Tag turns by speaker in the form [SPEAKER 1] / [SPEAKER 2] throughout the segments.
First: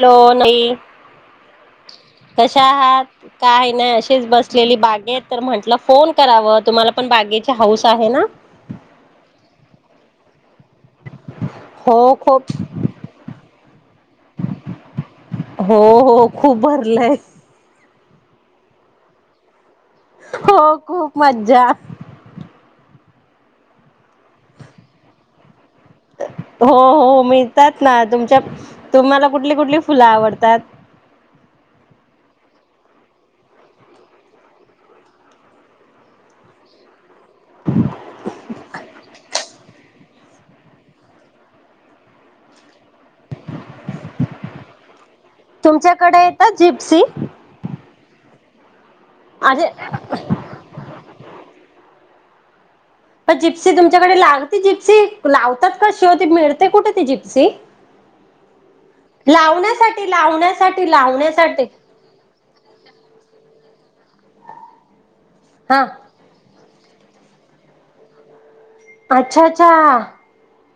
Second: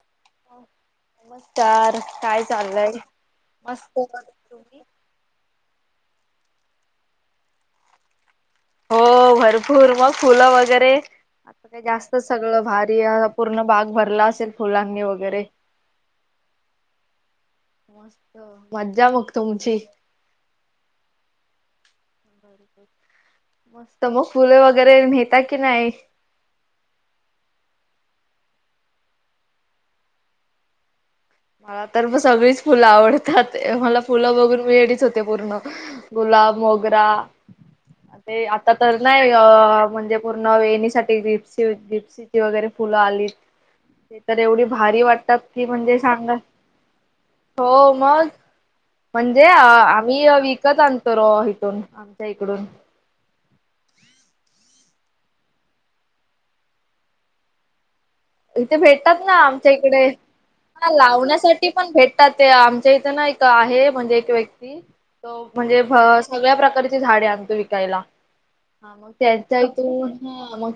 [SPEAKER 1] Hello -नही
[SPEAKER 2] नमस्कार काय
[SPEAKER 1] कश्या
[SPEAKER 2] चाललंय
[SPEAKER 1] आहात काय नाय
[SPEAKER 2] मस्त
[SPEAKER 1] अशीच बसलेली
[SPEAKER 2] तुम्ही
[SPEAKER 1] बागेत तर म्हंटल फो- फोन कराव तुम्हाला पण बागेचे हाऊस आहे ना-
[SPEAKER 2] हो भरपूर मग फुलं वगैरे आता काही
[SPEAKER 1] हो
[SPEAKER 2] जास्तच
[SPEAKER 1] खूप
[SPEAKER 2] सगळं भारी पूर्ण भाग भरला असेल फुलांनी वगैरे
[SPEAKER 1] हो हो खूप भरलंय
[SPEAKER 2] मस्त मज्जा मग तुमची
[SPEAKER 1] हो खूप मज्जा
[SPEAKER 2] मस्त मग फुले वगैरे नेहता
[SPEAKER 1] हो हो मी तर ना तुमच्या तुम्हाला कुठली कुठली फुलं आवडतात
[SPEAKER 2] मला तर सगळीच फुलं आवडतात मला फुलं बघून वीळीच होते पूर्ण ग क मोगरा ते आता तर नाही अ म्हणजे पूर्ण वेणीसाठीठीप्सिप्सीची वगैरे फ एव भारी वातात म्हण
[SPEAKER 1] तुमच्याकडे
[SPEAKER 2] सांगा
[SPEAKER 1] येतात जिप्सी
[SPEAKER 2] हो मग म्हणजे
[SPEAKER 1] अरे
[SPEAKER 2] आम्ही विकत आणतो इथून आमच्या इकडून
[SPEAKER 1] प जिप्सी तुमच्याकडे लागते जिप्सी लावतात कशी होती मिळते कुठे त जिप्सी
[SPEAKER 2] इथे भेटतात ना आमच्या इकडे
[SPEAKER 1] लावण्यासाठी
[SPEAKER 2] ह
[SPEAKER 1] लावण्यासाठी
[SPEAKER 2] लावण्यासाठी पण भेटतात ते आमच्या इथे ना आहे म्हणजे एक व्यक्ती
[SPEAKER 1] हा
[SPEAKER 2] म्हणजे सगळ्या प्रकार झाडे आण विकायला मग
[SPEAKER 1] अच्छा
[SPEAKER 2] त्यांच्या
[SPEAKER 1] अच्छा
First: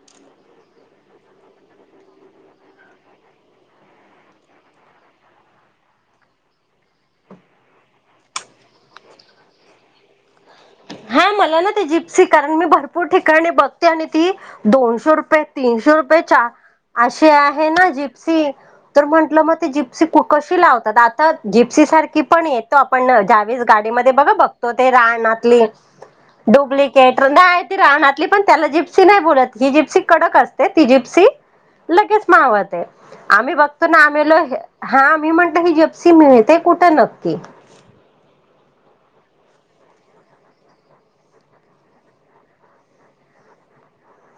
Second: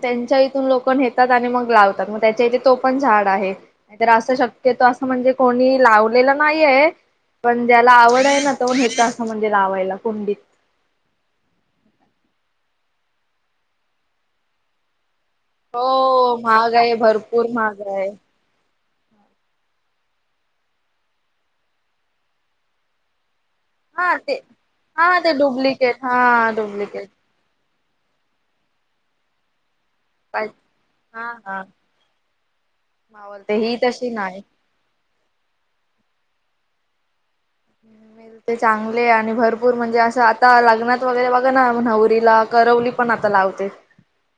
[SPEAKER 2] त्यांच्या इथून लोक नेतात आणि मग लावतात त्याच्या इथे तो पण झाड आहे नाहीतर असं शक्यतो असं म्हणजे कोणी लावलेलं नाहीय पण ज्याला आवड आहे ना त हेच असं म्हणजे लावायला कोंडीत.
[SPEAKER 1] हा मला ना ती जिप्सी कारण मी भरपूर ठिकाणी बघते आणि ती दोनशे रुप तीनशे
[SPEAKER 2] हो
[SPEAKER 1] रुपयेच्या
[SPEAKER 2] महाग आहे
[SPEAKER 1] असे
[SPEAKER 2] भरपूर
[SPEAKER 1] आहे
[SPEAKER 2] महाग
[SPEAKER 1] ना जिप्सी म्हंटलं मग जिप्सी कशी लावात आ जप्सी सारखी पण येत आपण राडु्.
[SPEAKER 2] हा ते हा ते डुप्लिकेट हा डुप्लिकेट
[SPEAKER 1] राहली पण त्याला जिप्सी नाही बोलत ही जिप्सी कडक
[SPEAKER 2] पाहि
[SPEAKER 1] असते ती
[SPEAKER 2] हा
[SPEAKER 1] जिप्सी
[SPEAKER 2] हा
[SPEAKER 1] लगेच मावत आहे
[SPEAKER 2] मावलते
[SPEAKER 1] आम्ही
[SPEAKER 2] ही
[SPEAKER 1] बघतो ना
[SPEAKER 2] तशी नाही.
[SPEAKER 1] आमहीला हा मी म्हणत हि ज ी मिळते कुठं नक्की
[SPEAKER 2] ते चांगले आणि भरपूर म्हणजे असं आता लग्नात वगैरे बघा ना नवरीला तरवली पण आता लावते.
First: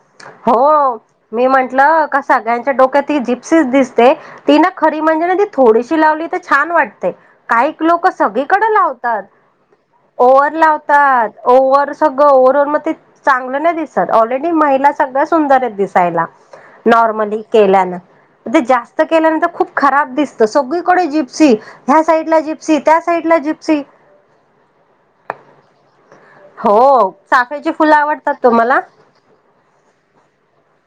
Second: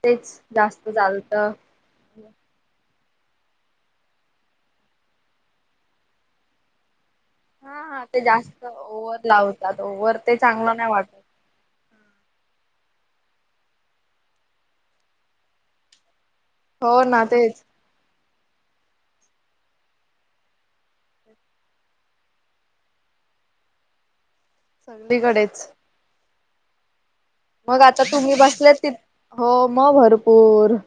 [SPEAKER 2] तेच जास्त
[SPEAKER 1] हो
[SPEAKER 2] चालत.
[SPEAKER 1] मी म्हंटलं कसा गयच्या डोक्यात जी दिसते ती ना खरी म्हणजे ती थोडीशी लावली तर छान वाटते. काही
[SPEAKER 2] हा हा
[SPEAKER 1] लोक
[SPEAKER 2] ते जास्त
[SPEAKER 1] सगळीकडे
[SPEAKER 2] ओव्हर
[SPEAKER 1] लावतात.
[SPEAKER 2] लावतात ओव्हर ते
[SPEAKER 1] ओवर्ह
[SPEAKER 2] चांगलं नाही वाटत.
[SPEAKER 1] लावतात ओवर्ह सगळं ओव्ह ओ मग ते चांगलं नाही दिसत ऑलरेडी महिला सगळ्या सुंदर आहेत दिसायला.
[SPEAKER 2] हो ना
[SPEAKER 1] नॉर्मली
[SPEAKER 2] तेच
[SPEAKER 1] केल्यान. ते जास्त केल्यानंतर खूप खराब दिसत सगळीकडे जिप्सी ह्या साईड ला जिप्सी त्या साईड. जिप्सी
[SPEAKER 2] सगळीकडेच.
[SPEAKER 1] हो. चाफ्याची
[SPEAKER 2] मग
[SPEAKER 1] फुलं
[SPEAKER 2] आता
[SPEAKER 1] आवडतात
[SPEAKER 2] तुम्ही
[SPEAKER 1] तुम्हाला
[SPEAKER 2] बसलेत ति हो मग भरपूर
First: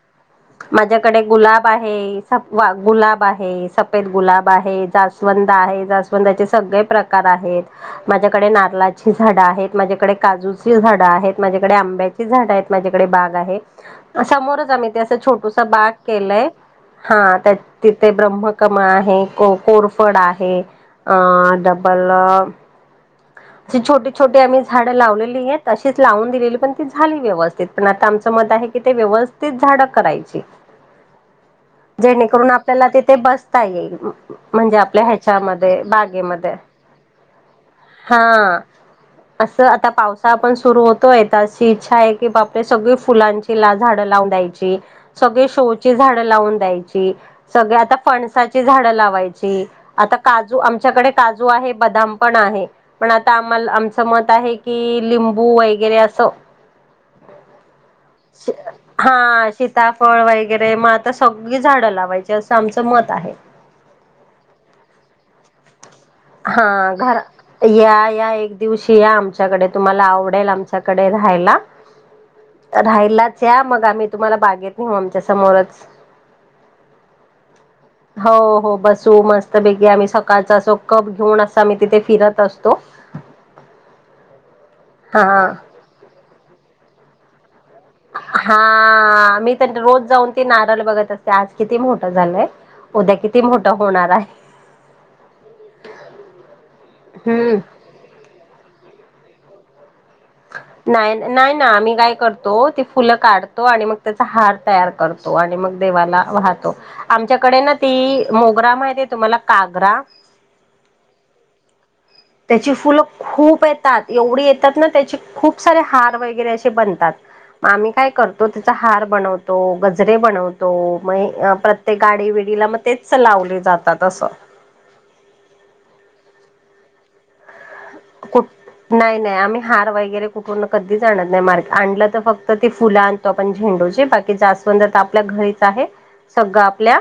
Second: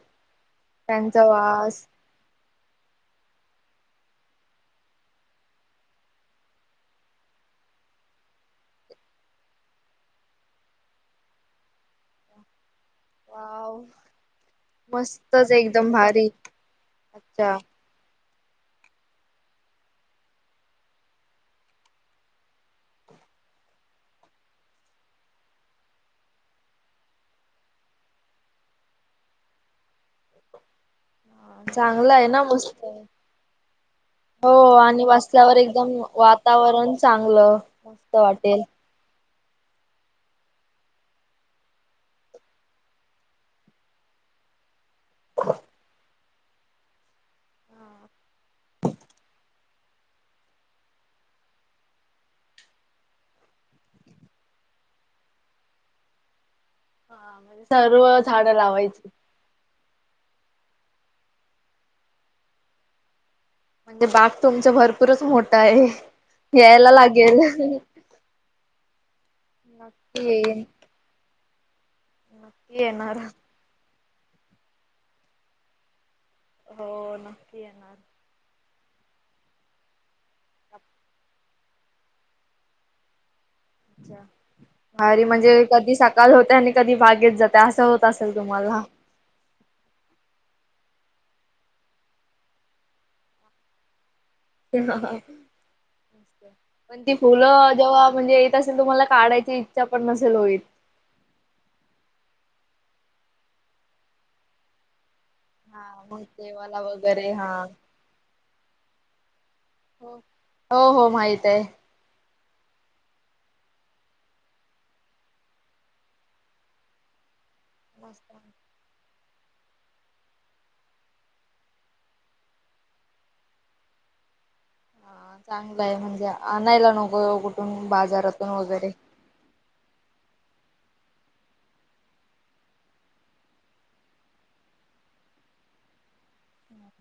[SPEAKER 1] माझ्याकडे
[SPEAKER 2] त्यांचा
[SPEAKER 1] गुलाब
[SPEAKER 2] वास
[SPEAKER 1] आहे. वा गुलाब आहे सफेद गुलाब आहे जास्वंद आहे जास्वंदाचे सगळे प्रकार आहे. माझ्याकडे नारलाची झाडं आहेत माझ्याकडे काजूची झाडं आहेत माझ्याकडे आंब्याची झाडं आहेत. माझ्याकडे बाग आहे
[SPEAKER 2] वाव
[SPEAKER 1] समोर आम्ही
[SPEAKER 2] मस्तच
[SPEAKER 1] रीकाम
[SPEAKER 2] एकदम भारी
[SPEAKER 1] आहे.
[SPEAKER 2] अच्छा
[SPEAKER 1] ब्रम्मकम आहे कोरफड आहे अ डबल [unintelligible] ह. जी छोटी छोटी आम्ही झाडं लावलेली आहेत तशीच लावून दिलेली पण ती झाली व्यस्थित पण आता आमचं मत आहे. काय की ते व्यवस्थित झाड करायची.
[SPEAKER 2] चांगलं आहे ना
[SPEAKER 1] जेणेकरून
[SPEAKER 2] मस्त
[SPEAKER 1] आपल्याला
[SPEAKER 2] आहे.
[SPEAKER 1] तिथे बसता येईल
[SPEAKER 2] हो
[SPEAKER 1] म्हणजे आपल्या ह्याच्यामध्ये बागेमध्ये.
[SPEAKER 2] कारण चांगलं मस्त
[SPEAKER 1] हा
[SPEAKER 2] वाटेल.
[SPEAKER 1] असं आता पावसाळा पण सुरु होतोय तर अशी इच्छा आहे की बापरे सगळी फुलांची ला झाडं लावून द्यायची सगळे शोची झाड लावून द्यायची सगळ आता फणसाची झाड लावाय ची आता काजू आमच्याकडे काजू आहे बदाम पण आहे. पण आता आम्हाला आमचं मत आहे की लिंबू वैगेरे असं.
[SPEAKER 2] हा म्हणजे सर्व झाडं लावायची.
[SPEAKER 1] ता फळ वैगेरे मग आता सगळी झाडं लावायची असं आमचं मत आहे.
[SPEAKER 2] म्हणजे बाग तुमच भरपूरच मोठ्ठ आहे.
[SPEAKER 1] हा
[SPEAKER 2] यायला
[SPEAKER 1] घर
[SPEAKER 2] लागेल
[SPEAKER 1] या या एक दिवशी या आमच्याकडे तुम्हाला
[SPEAKER 2] नक्की
[SPEAKER 1] आवडेल
[SPEAKER 2] येईन
[SPEAKER 1] आमच्याकडे राहायला.
[SPEAKER 2] नक्की येणार.
[SPEAKER 1] राहिलाच या मग आम्ही तुम्हाला बागेत नेहू आमच्या समोरच.
[SPEAKER 2] हो नक्की येणार.
[SPEAKER 1] हो हो बसू मस्तपैकी आम्ही सकाळचा असो कप घेऊन अस आम्ही तिथे फिरत असतो.
[SPEAKER 2] अच्छा भारी
[SPEAKER 1] हा.
[SPEAKER 2] म्हणजे कधी सकाळ होत आणि कधी बागेत जाते असं होत असेल तुम्हाला.
[SPEAKER 1] हा मी तर रोज जाऊन ते ना. बघत असते आज किती मोठं झालंय उद्या किती मोठं होणार हाय.
[SPEAKER 2] पण अ ह पण ती
[SPEAKER 1] हम्म.
[SPEAKER 2] फुलं जेव्हा म्हणजे येत असेल तुम्हाला काढायची इच्छा पण नसेल होईल.
[SPEAKER 1] नाई न नाई ना आम्ही काय करतो ती फुलं काढतो आणि मग त्याचा हार तयार कर. तो आणि मग
[SPEAKER 2] हा
[SPEAKER 1] देवाला वाहतो
[SPEAKER 2] वगैरे
[SPEAKER 1] आमच्याकडे
[SPEAKER 2] हा.
[SPEAKER 1] ना ती मोगरा माहितिये तुम्हाला कागरा
[SPEAKER 2] हो हो हो माहिताय.
[SPEAKER 1] त्याची फुलं खूप येतात एवढी येतात ना त्याचे खूप सारे हार वैगरे असे बनतात. आम्ही काय
[SPEAKER 2] मस्त.
[SPEAKER 1] करतो, त्याचा हार बनव तो गजरे बनवतो, म हे प्रत्येक गाडी विडीला मग तेच लावले जातात असं.
[SPEAKER 2] हा चांगलंय म्हणजे, आणायला नको कुठून?
[SPEAKER 1] कुठ
[SPEAKER 2] बाजारातून वगैरे.
[SPEAKER 1] नाय नाय, आम्ही हार वैगेरे कुठ पूर्ण कधीच आणत नाय मार आणल, तर फक्त ती फुलं आणतो आपण झेंडूची बाकी जास्वंद तर आपल्या घ रिच आहे सगळं आपल्या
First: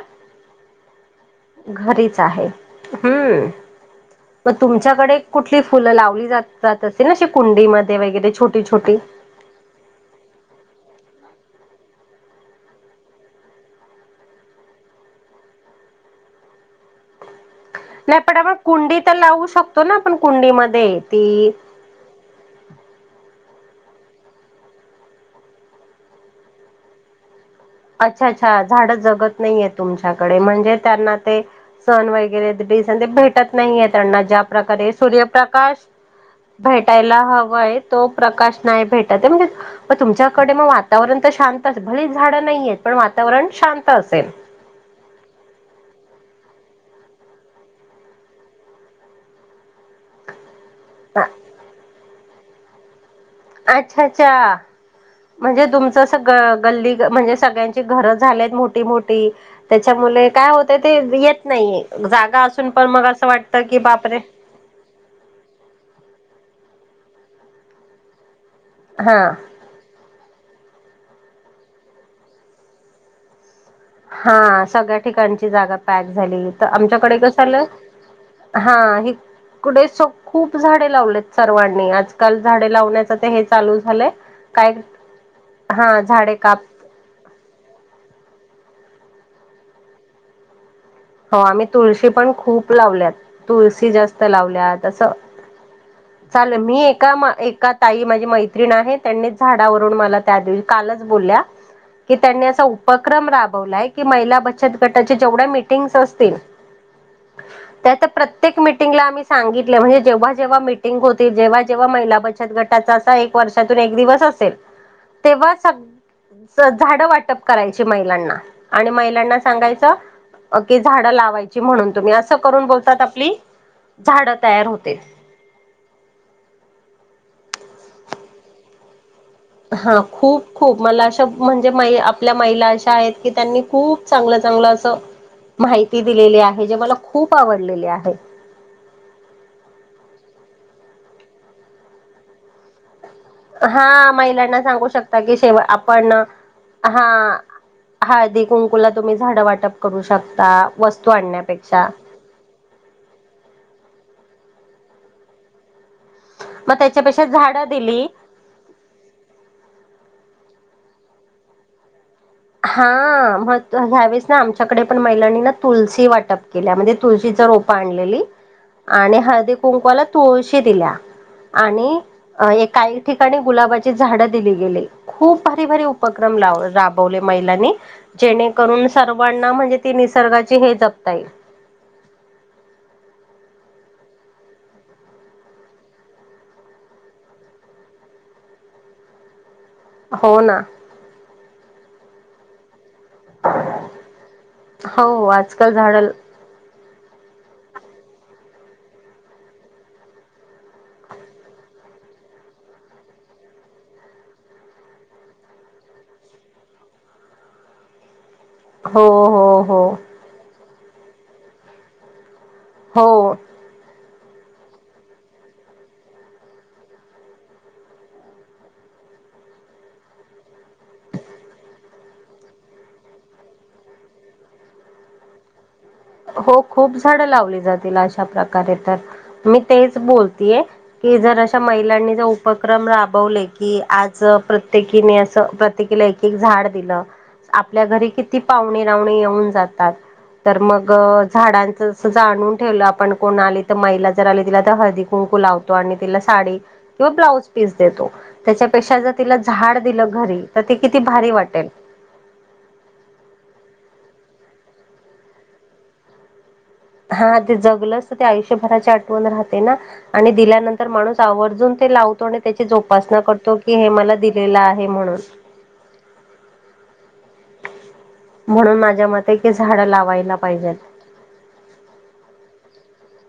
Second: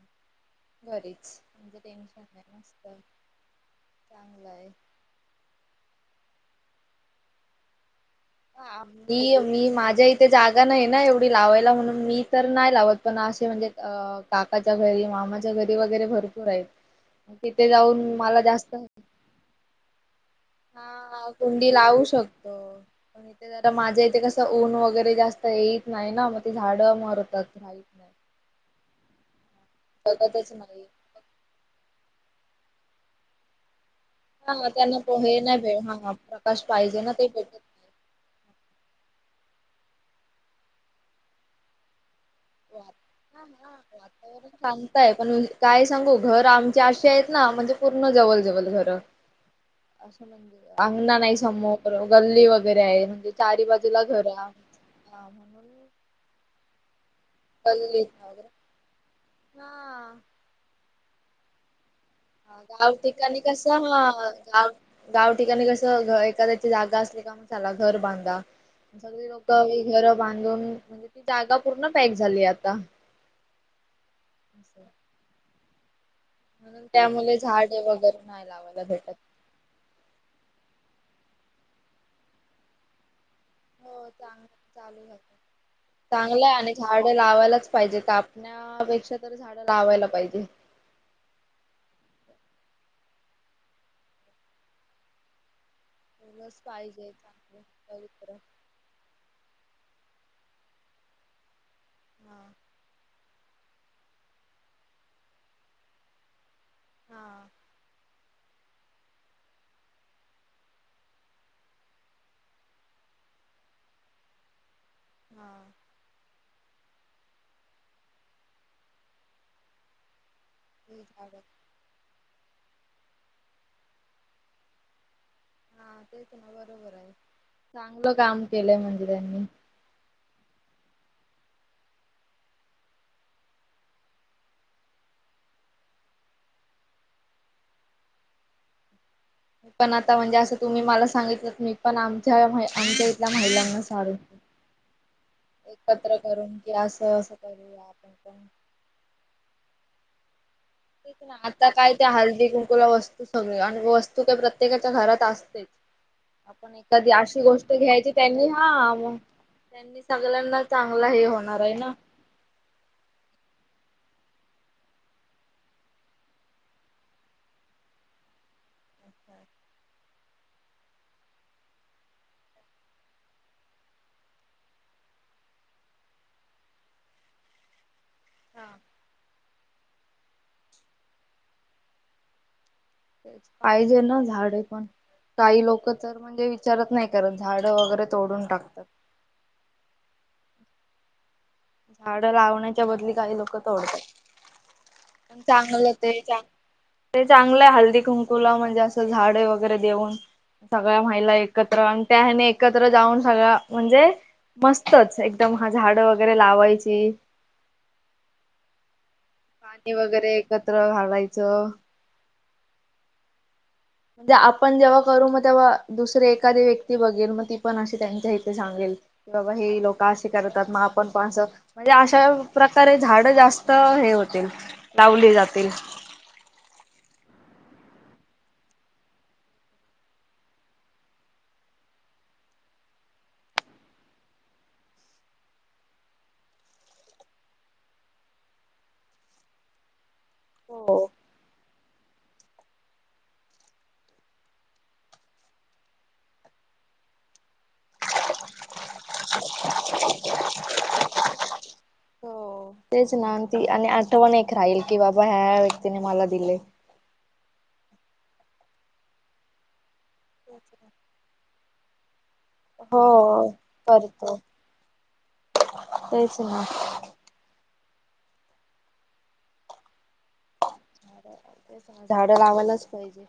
[SPEAKER 2] घरीच म्हणजे
[SPEAKER 1] घरीच
[SPEAKER 2] टेन्शन
[SPEAKER 1] आहे
[SPEAKER 2] काही नसत.
[SPEAKER 1] हम्म मग तुमच्याकडे कुठली फुलं लावली जातात, तसे ना कुंडीमध्ये? वगैरे छोटी
[SPEAKER 2] ह
[SPEAKER 1] छोटी
[SPEAKER 2] मी- मी माझ्या इथे जागा नाही ना एवढी लावायला म्हणून मी तर नाय लावत पण असे म्हणजे अ काकाच्या घरी मामाच्या घरी वगैरे भर [inaudible]
[SPEAKER 1] [inaudible]
[SPEAKER 2] तिथे जाऊन
[SPEAKER 1] नाही पण
[SPEAKER 2] मला
[SPEAKER 1] आपण
[SPEAKER 2] जास्त होत.
[SPEAKER 1] कुंडी तर लावू शकतो ना आपण
[SPEAKER 2] हा
[SPEAKER 1] कुंडीमध्ये
[SPEAKER 2] हा
[SPEAKER 1] ती
[SPEAKER 2] कुंडी लावू शकतो. ते जरा माझ्या इथे कसं ऊन वगैरे जास्त येईत नाही ना मग ते झाड मरतात. राहीत नाही.
[SPEAKER 1] अच्छा अच्छा झाड जगत नाहीयेत तुमच्याकडे
[SPEAKER 2] जगतच
[SPEAKER 1] म्हणजे
[SPEAKER 2] नाही.
[SPEAKER 1] त्यांना ते सण वै गरे बेसन भेटत नाईये त्यांना ज्या
[SPEAKER 2] हा
[SPEAKER 1] प्रकारे
[SPEAKER 2] त्यांना हे नाही
[SPEAKER 1] सूर्यप्रकाश
[SPEAKER 2] भे हा प्रकाश पाहिजे ना
[SPEAKER 1] भेटायला
[SPEAKER 2] ते भेटत
[SPEAKER 1] हवंय
[SPEAKER 2] नाही.
[SPEAKER 1] तो प्रकाश नाही भेटत त्यामुळं ते म तुमच्याकडे म वातावरण तर शांतच भलेही झाड
[SPEAKER 2] वातावरण शांताय पण कायच सांगू घर आमचे असे आहेत ना म्हणजे पूर्ण जवल-जवल घर अस म्हणजे अंगणा नाई समोर गल्ली वगैरे आहे म्हणजे चारी
[SPEAKER 1] अच्छा!
[SPEAKER 2] बाजूला घर हा
[SPEAKER 1] अच्छा!
[SPEAKER 2] म्हणून
[SPEAKER 1] म्हणजे तुमचं असं ग गल्ली म्हणजे सगळ्यांची
[SPEAKER 2] गल्लीत
[SPEAKER 1] घर
[SPEAKER 2] वगैरे
[SPEAKER 1] झालेत मोठी-मोठी
[SPEAKER 2] हा
[SPEAKER 1] त्याच्यामुले काय होत ते येत नाहीये जागा
[SPEAKER 2] ह
[SPEAKER 1] असून पण
[SPEAKER 2] गाव
[SPEAKER 1] मग असं
[SPEAKER 2] ठिकाणी
[SPEAKER 1] वाटतं
[SPEAKER 2] कस
[SPEAKER 1] की
[SPEAKER 2] हा
[SPEAKER 1] बापरे
[SPEAKER 2] गाव-गाव ठिकाणी कस एखाद्याची जागा असते ठिक आहे चला घर बांधा
[SPEAKER 1] हा
[SPEAKER 2] सगळे लोक ही घर बां धून म्हणजे ती जागा पूर्ण पॅक झाली आता.
[SPEAKER 1] हा सगळ्या ठिकाणची जागा पॅक झाली
[SPEAKER 2] म्हणून
[SPEAKER 1] आमच्याकडे
[SPEAKER 2] त्यामुळे
[SPEAKER 1] कस आलं
[SPEAKER 2] झाडे वगैरे नाही
[SPEAKER 1] हा
[SPEAKER 2] लावायला भेटत.
[SPEAKER 1] इकडे स खूप झाडे लावलेत सर्वांनी आजकाल झाडे लावण्याचा ते हेच. लय झाल काय हा झाडे
[SPEAKER 2] चांगलंय
[SPEAKER 1] काप
[SPEAKER 2] आणि झाड लावायलाच पाहिजे कापण्यापेक्षा. तर झाडं लावायला पाहिजे.
[SPEAKER 1] हो, आम्ही तुळशी पण खूप लावल्यात तुळशी जास्त लावल्या तसं ताल
[SPEAKER 2] फुलंच
[SPEAKER 1] मी
[SPEAKER 2] पाहिजे
[SPEAKER 1] एका
[SPEAKER 2] चांगले
[SPEAKER 1] एका ताई माझी
[SPEAKER 2] पवित्र
[SPEAKER 1] मैत्रीण आहे, त्यांनी झाडावर त्या दिवशी कालच बोलल्या की, त्यांनी
[SPEAKER 2] हा
[SPEAKER 1] असा उपक्रम राबव वलाय की महिला बचत गटाच्या जेवढ्या मीटिंग्स असतील
[SPEAKER 2] हा
[SPEAKER 1] त्याचे प्रत्येक प्रत्येक मिटिंगला आम्ही सांगितलं म्हणजे, जेव्हा जेव्हा मिटिंग होते, जेव्हा जेव्हा महिला बचत गटाचा असा एक वर्षातून एक दिवस असेल. तेव्हा
[SPEAKER 2] हा.
[SPEAKER 1] सग झाडं वाटप करायची, महिलांना आणि महिलांना सांगायचं कि
[SPEAKER 2] ते
[SPEAKER 1] झाडं
[SPEAKER 2] झाड
[SPEAKER 1] लावायची, म्हणून तुम्ही असं करून बोलतात आपली झाडं तयार होते.
[SPEAKER 2] हा तेच ना बरोबर आहे, चांगलं काम केलंय म्हणे.
[SPEAKER 1] हा खूप खूप मला असे म्हणजे महि आपल्या महिला अशा आहेत की, त्यांनी खूप चांगलं चांगलं असं माहिती दिलेली आहे, जे मला खूप आवडलेले आहे.
[SPEAKER 2] पण आता म्हणजे असं तुम्ही मला सांगितलं मी पण आमच्या आमच्या इथल्या महिलांना
[SPEAKER 1] हा
[SPEAKER 2] सारू
[SPEAKER 1] महिलांना सांगू शकता, की शेव आपण
[SPEAKER 2] एकत्र करून की
[SPEAKER 1] हा
[SPEAKER 2] असं असं
[SPEAKER 1] हा.
[SPEAKER 2] करूया आपण पण
[SPEAKER 1] हळदी कुंकूला तुम्ही झाडं वाटप करू शकता. वस्तू
[SPEAKER 2] ते ना आता
[SPEAKER 1] आणण्यापेक्षा
[SPEAKER 2] काय ते हळदी कुंकुला वस्तू सगळे आणि वस्तू तू का प्रत्येकाच्या घरात असतेच. आपण
[SPEAKER 1] मग
[SPEAKER 2] एखादी
[SPEAKER 1] त्याच्यापेक्षा
[SPEAKER 2] अशी
[SPEAKER 1] झाडं
[SPEAKER 2] गोष्ट
[SPEAKER 1] दिली
[SPEAKER 2] घ्यायची त्यांनी हा मग त्यांनी सगळ्यांना चांगला हे होणार आहे ना.
[SPEAKER 1] हा म ह्यावेेळेस ना आमच्याकडे पण महिलांनी ना तुलसी वाटप केल्या म्हणजे तुलसी. रोप आणलेली आणि हळदी कुंकुवाला तुळशी दिल्या. आणि काही ठिकाणी गुलाबाची झाडं दिली गेली खूप भारी भारी उपक्रम. राबवले महिलांनी जेणेकरून सर्वांना. निसर्गाची हे जपता येईल.
[SPEAKER 2] पाहिजे ना झाडे पण. काही लोक तर म्हणजे विचारत नाही करत झाडं वगैरे तोडून टाकतात.
[SPEAKER 1] हो ना.
[SPEAKER 2] झाडं लावण. त्याच्या बद काही लोक तोडतात
[SPEAKER 1] हो आजकाल
[SPEAKER 2] चांगलं
[SPEAKER 1] झाड
[SPEAKER 2] ते चागलं. ते चांगलं आहे हल्दी कुंकूला म्हणजे असं झाडे वगैरे देऊन. सगळ्या महिला एकत्र आणि त्याने एकत्र जाऊन सगळ्या म्हणजे. मस्तच एकदम हा झाड वगैरे लावायची.
[SPEAKER 1] हो हो हो.
[SPEAKER 2] चत्र घालायचं.
[SPEAKER 1] हो.
[SPEAKER 2] म्हणजे आपण जेव्हा करू मग तेव्हा दुसरे एखादी व्यक्ती बघेल मग ती पण अशी त्यांच्या इथे सांगेल. बाबा हे लोके करतात मग आपण पण अस म्हणजे अशा प्रकारे झाड जास्त हे होतील लावली जातील.
[SPEAKER 1] हो खूप झाड लावली जातील अशा प्रकारे तर मी तेच बोलतीय. कि जर अशा महिलांनी ज उपक्रम राबवले की आज प्रत्येकीने असं प्रत्येकी. झाड दिलं आपल्या घरी किती पाहणे रावणी येऊन जातात तर मग.
[SPEAKER 2] हो
[SPEAKER 1] झाडांच अस जाणून ठेवलं आपण कोण आली तर महिला जर आली तिला तर हळदी कुंकू लावतो आणि तुम्ही तिला साडी किंवा ब्लाउज पीस देतो त्यापेक्षा तिला झाड दिल घरी तर ते. किती भारी वाटेल.
[SPEAKER 2] हो तेच ना ती आणि आठवण एक राहील की बाबा ह्या व्यक्तीने मला दिले.
[SPEAKER 1] हा ते जगल तर ते आयुष्यभराची आठवण राहते ना आणि दिल्यानंतर माणूस आवर्जून ते लाव. त्याची जोपासना
[SPEAKER 2] हो
[SPEAKER 1] करतो की हे मला
[SPEAKER 2] करतो
[SPEAKER 1] दिलेलं आहे म्हणून.
[SPEAKER 2] तेच ना
[SPEAKER 1] म्हणून माझ्या मते आहे की झाड लावायला पाहिजेत.
[SPEAKER 2] ते झाडं लावायलाच पाहिजे.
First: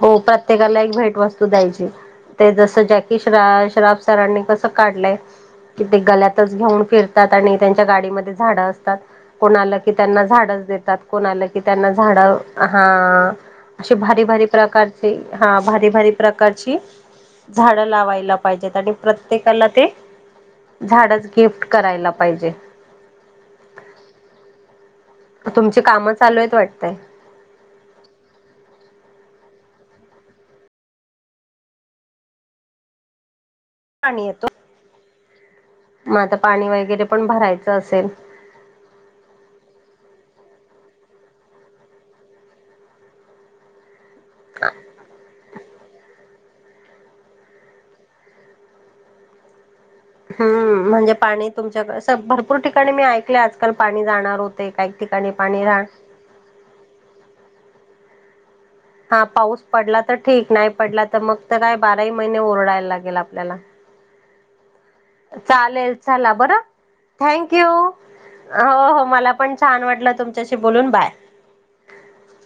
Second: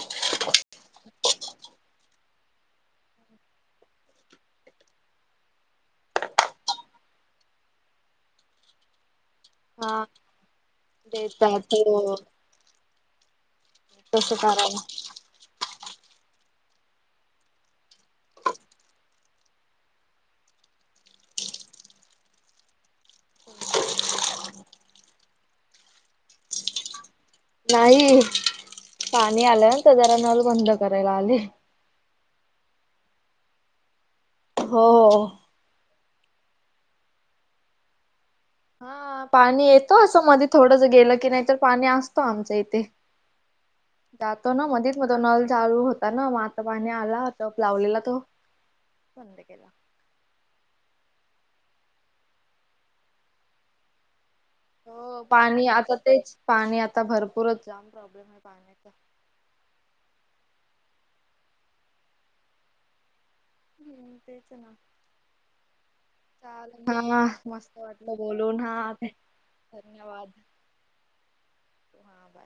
[SPEAKER 1] हो प्रत्येकाला एक भेटवस्तू द्यायची ते जसं जॅकी श श्राप सरांनी कसं काढलंय. कि ते गल्यातच घेऊन फिरतात आणि त्यांच्या गाडीमध्ये झाडं असतात. कोण आलं की
[SPEAKER 2] हा
[SPEAKER 1] त्यांना झाडच देतात कोण आलं की
[SPEAKER 2] देतात
[SPEAKER 1] त्यांना
[SPEAKER 2] हो
[SPEAKER 1] झाड हा अशी भारी
[SPEAKER 2] तसं
[SPEAKER 1] भारी
[SPEAKER 2] करायला
[SPEAKER 1] प्रकारचे हा भारी भारी प्रकार प्रकार झाड लावायला पाहिजेत आणि प्रत्येकाला ते झाडच गिफ्ट करायला पाहिजे. तुमची काम चालूेत वाटतय.
[SPEAKER 2] नाही पाणी आल त जरा नळ बंद करायला आले.
[SPEAKER 1] पाणी येत.
[SPEAKER 2] हो.
[SPEAKER 1] मग आता पाणी वगैरे पण भरायचं असेल.
[SPEAKER 2] ह पाणी येतो असं मध्ये थोडं ज गेलं की नाही तर पाणी असतो आमच्या इथे. जातो ना मध्येच म न. चालू होता ना मात पाणी आला तर लावलेला तो.
[SPEAKER 1] हम्म म्हणजे पाणी तुमच्याकडे भरपूर ठिकाणी मी ऐकले आजकाल पाणी जाणार होत.
[SPEAKER 2] हो पाणी आता तेच पाणी आता भरपूरच जाम प्रॉब्लेम आहे पाण्यात.
[SPEAKER 1] हा पाऊस पडला तर ठीक नाही पडला तर मग तर काय बाराही महिने ओरडायला लागेल आपल्या नला.
[SPEAKER 2] हम्म तेच ना.
[SPEAKER 1] चालेल चला बर.
[SPEAKER 2] चालेल हा
[SPEAKER 1] थँक यू
[SPEAKER 2] मस्त वाटलं बोलून हा
[SPEAKER 1] हो हो मला पण छान वाट
[SPEAKER 2] धन्यवाद
[SPEAKER 1] तुमच्याशी बोलून बाय.
[SPEAKER 2] हा बाय.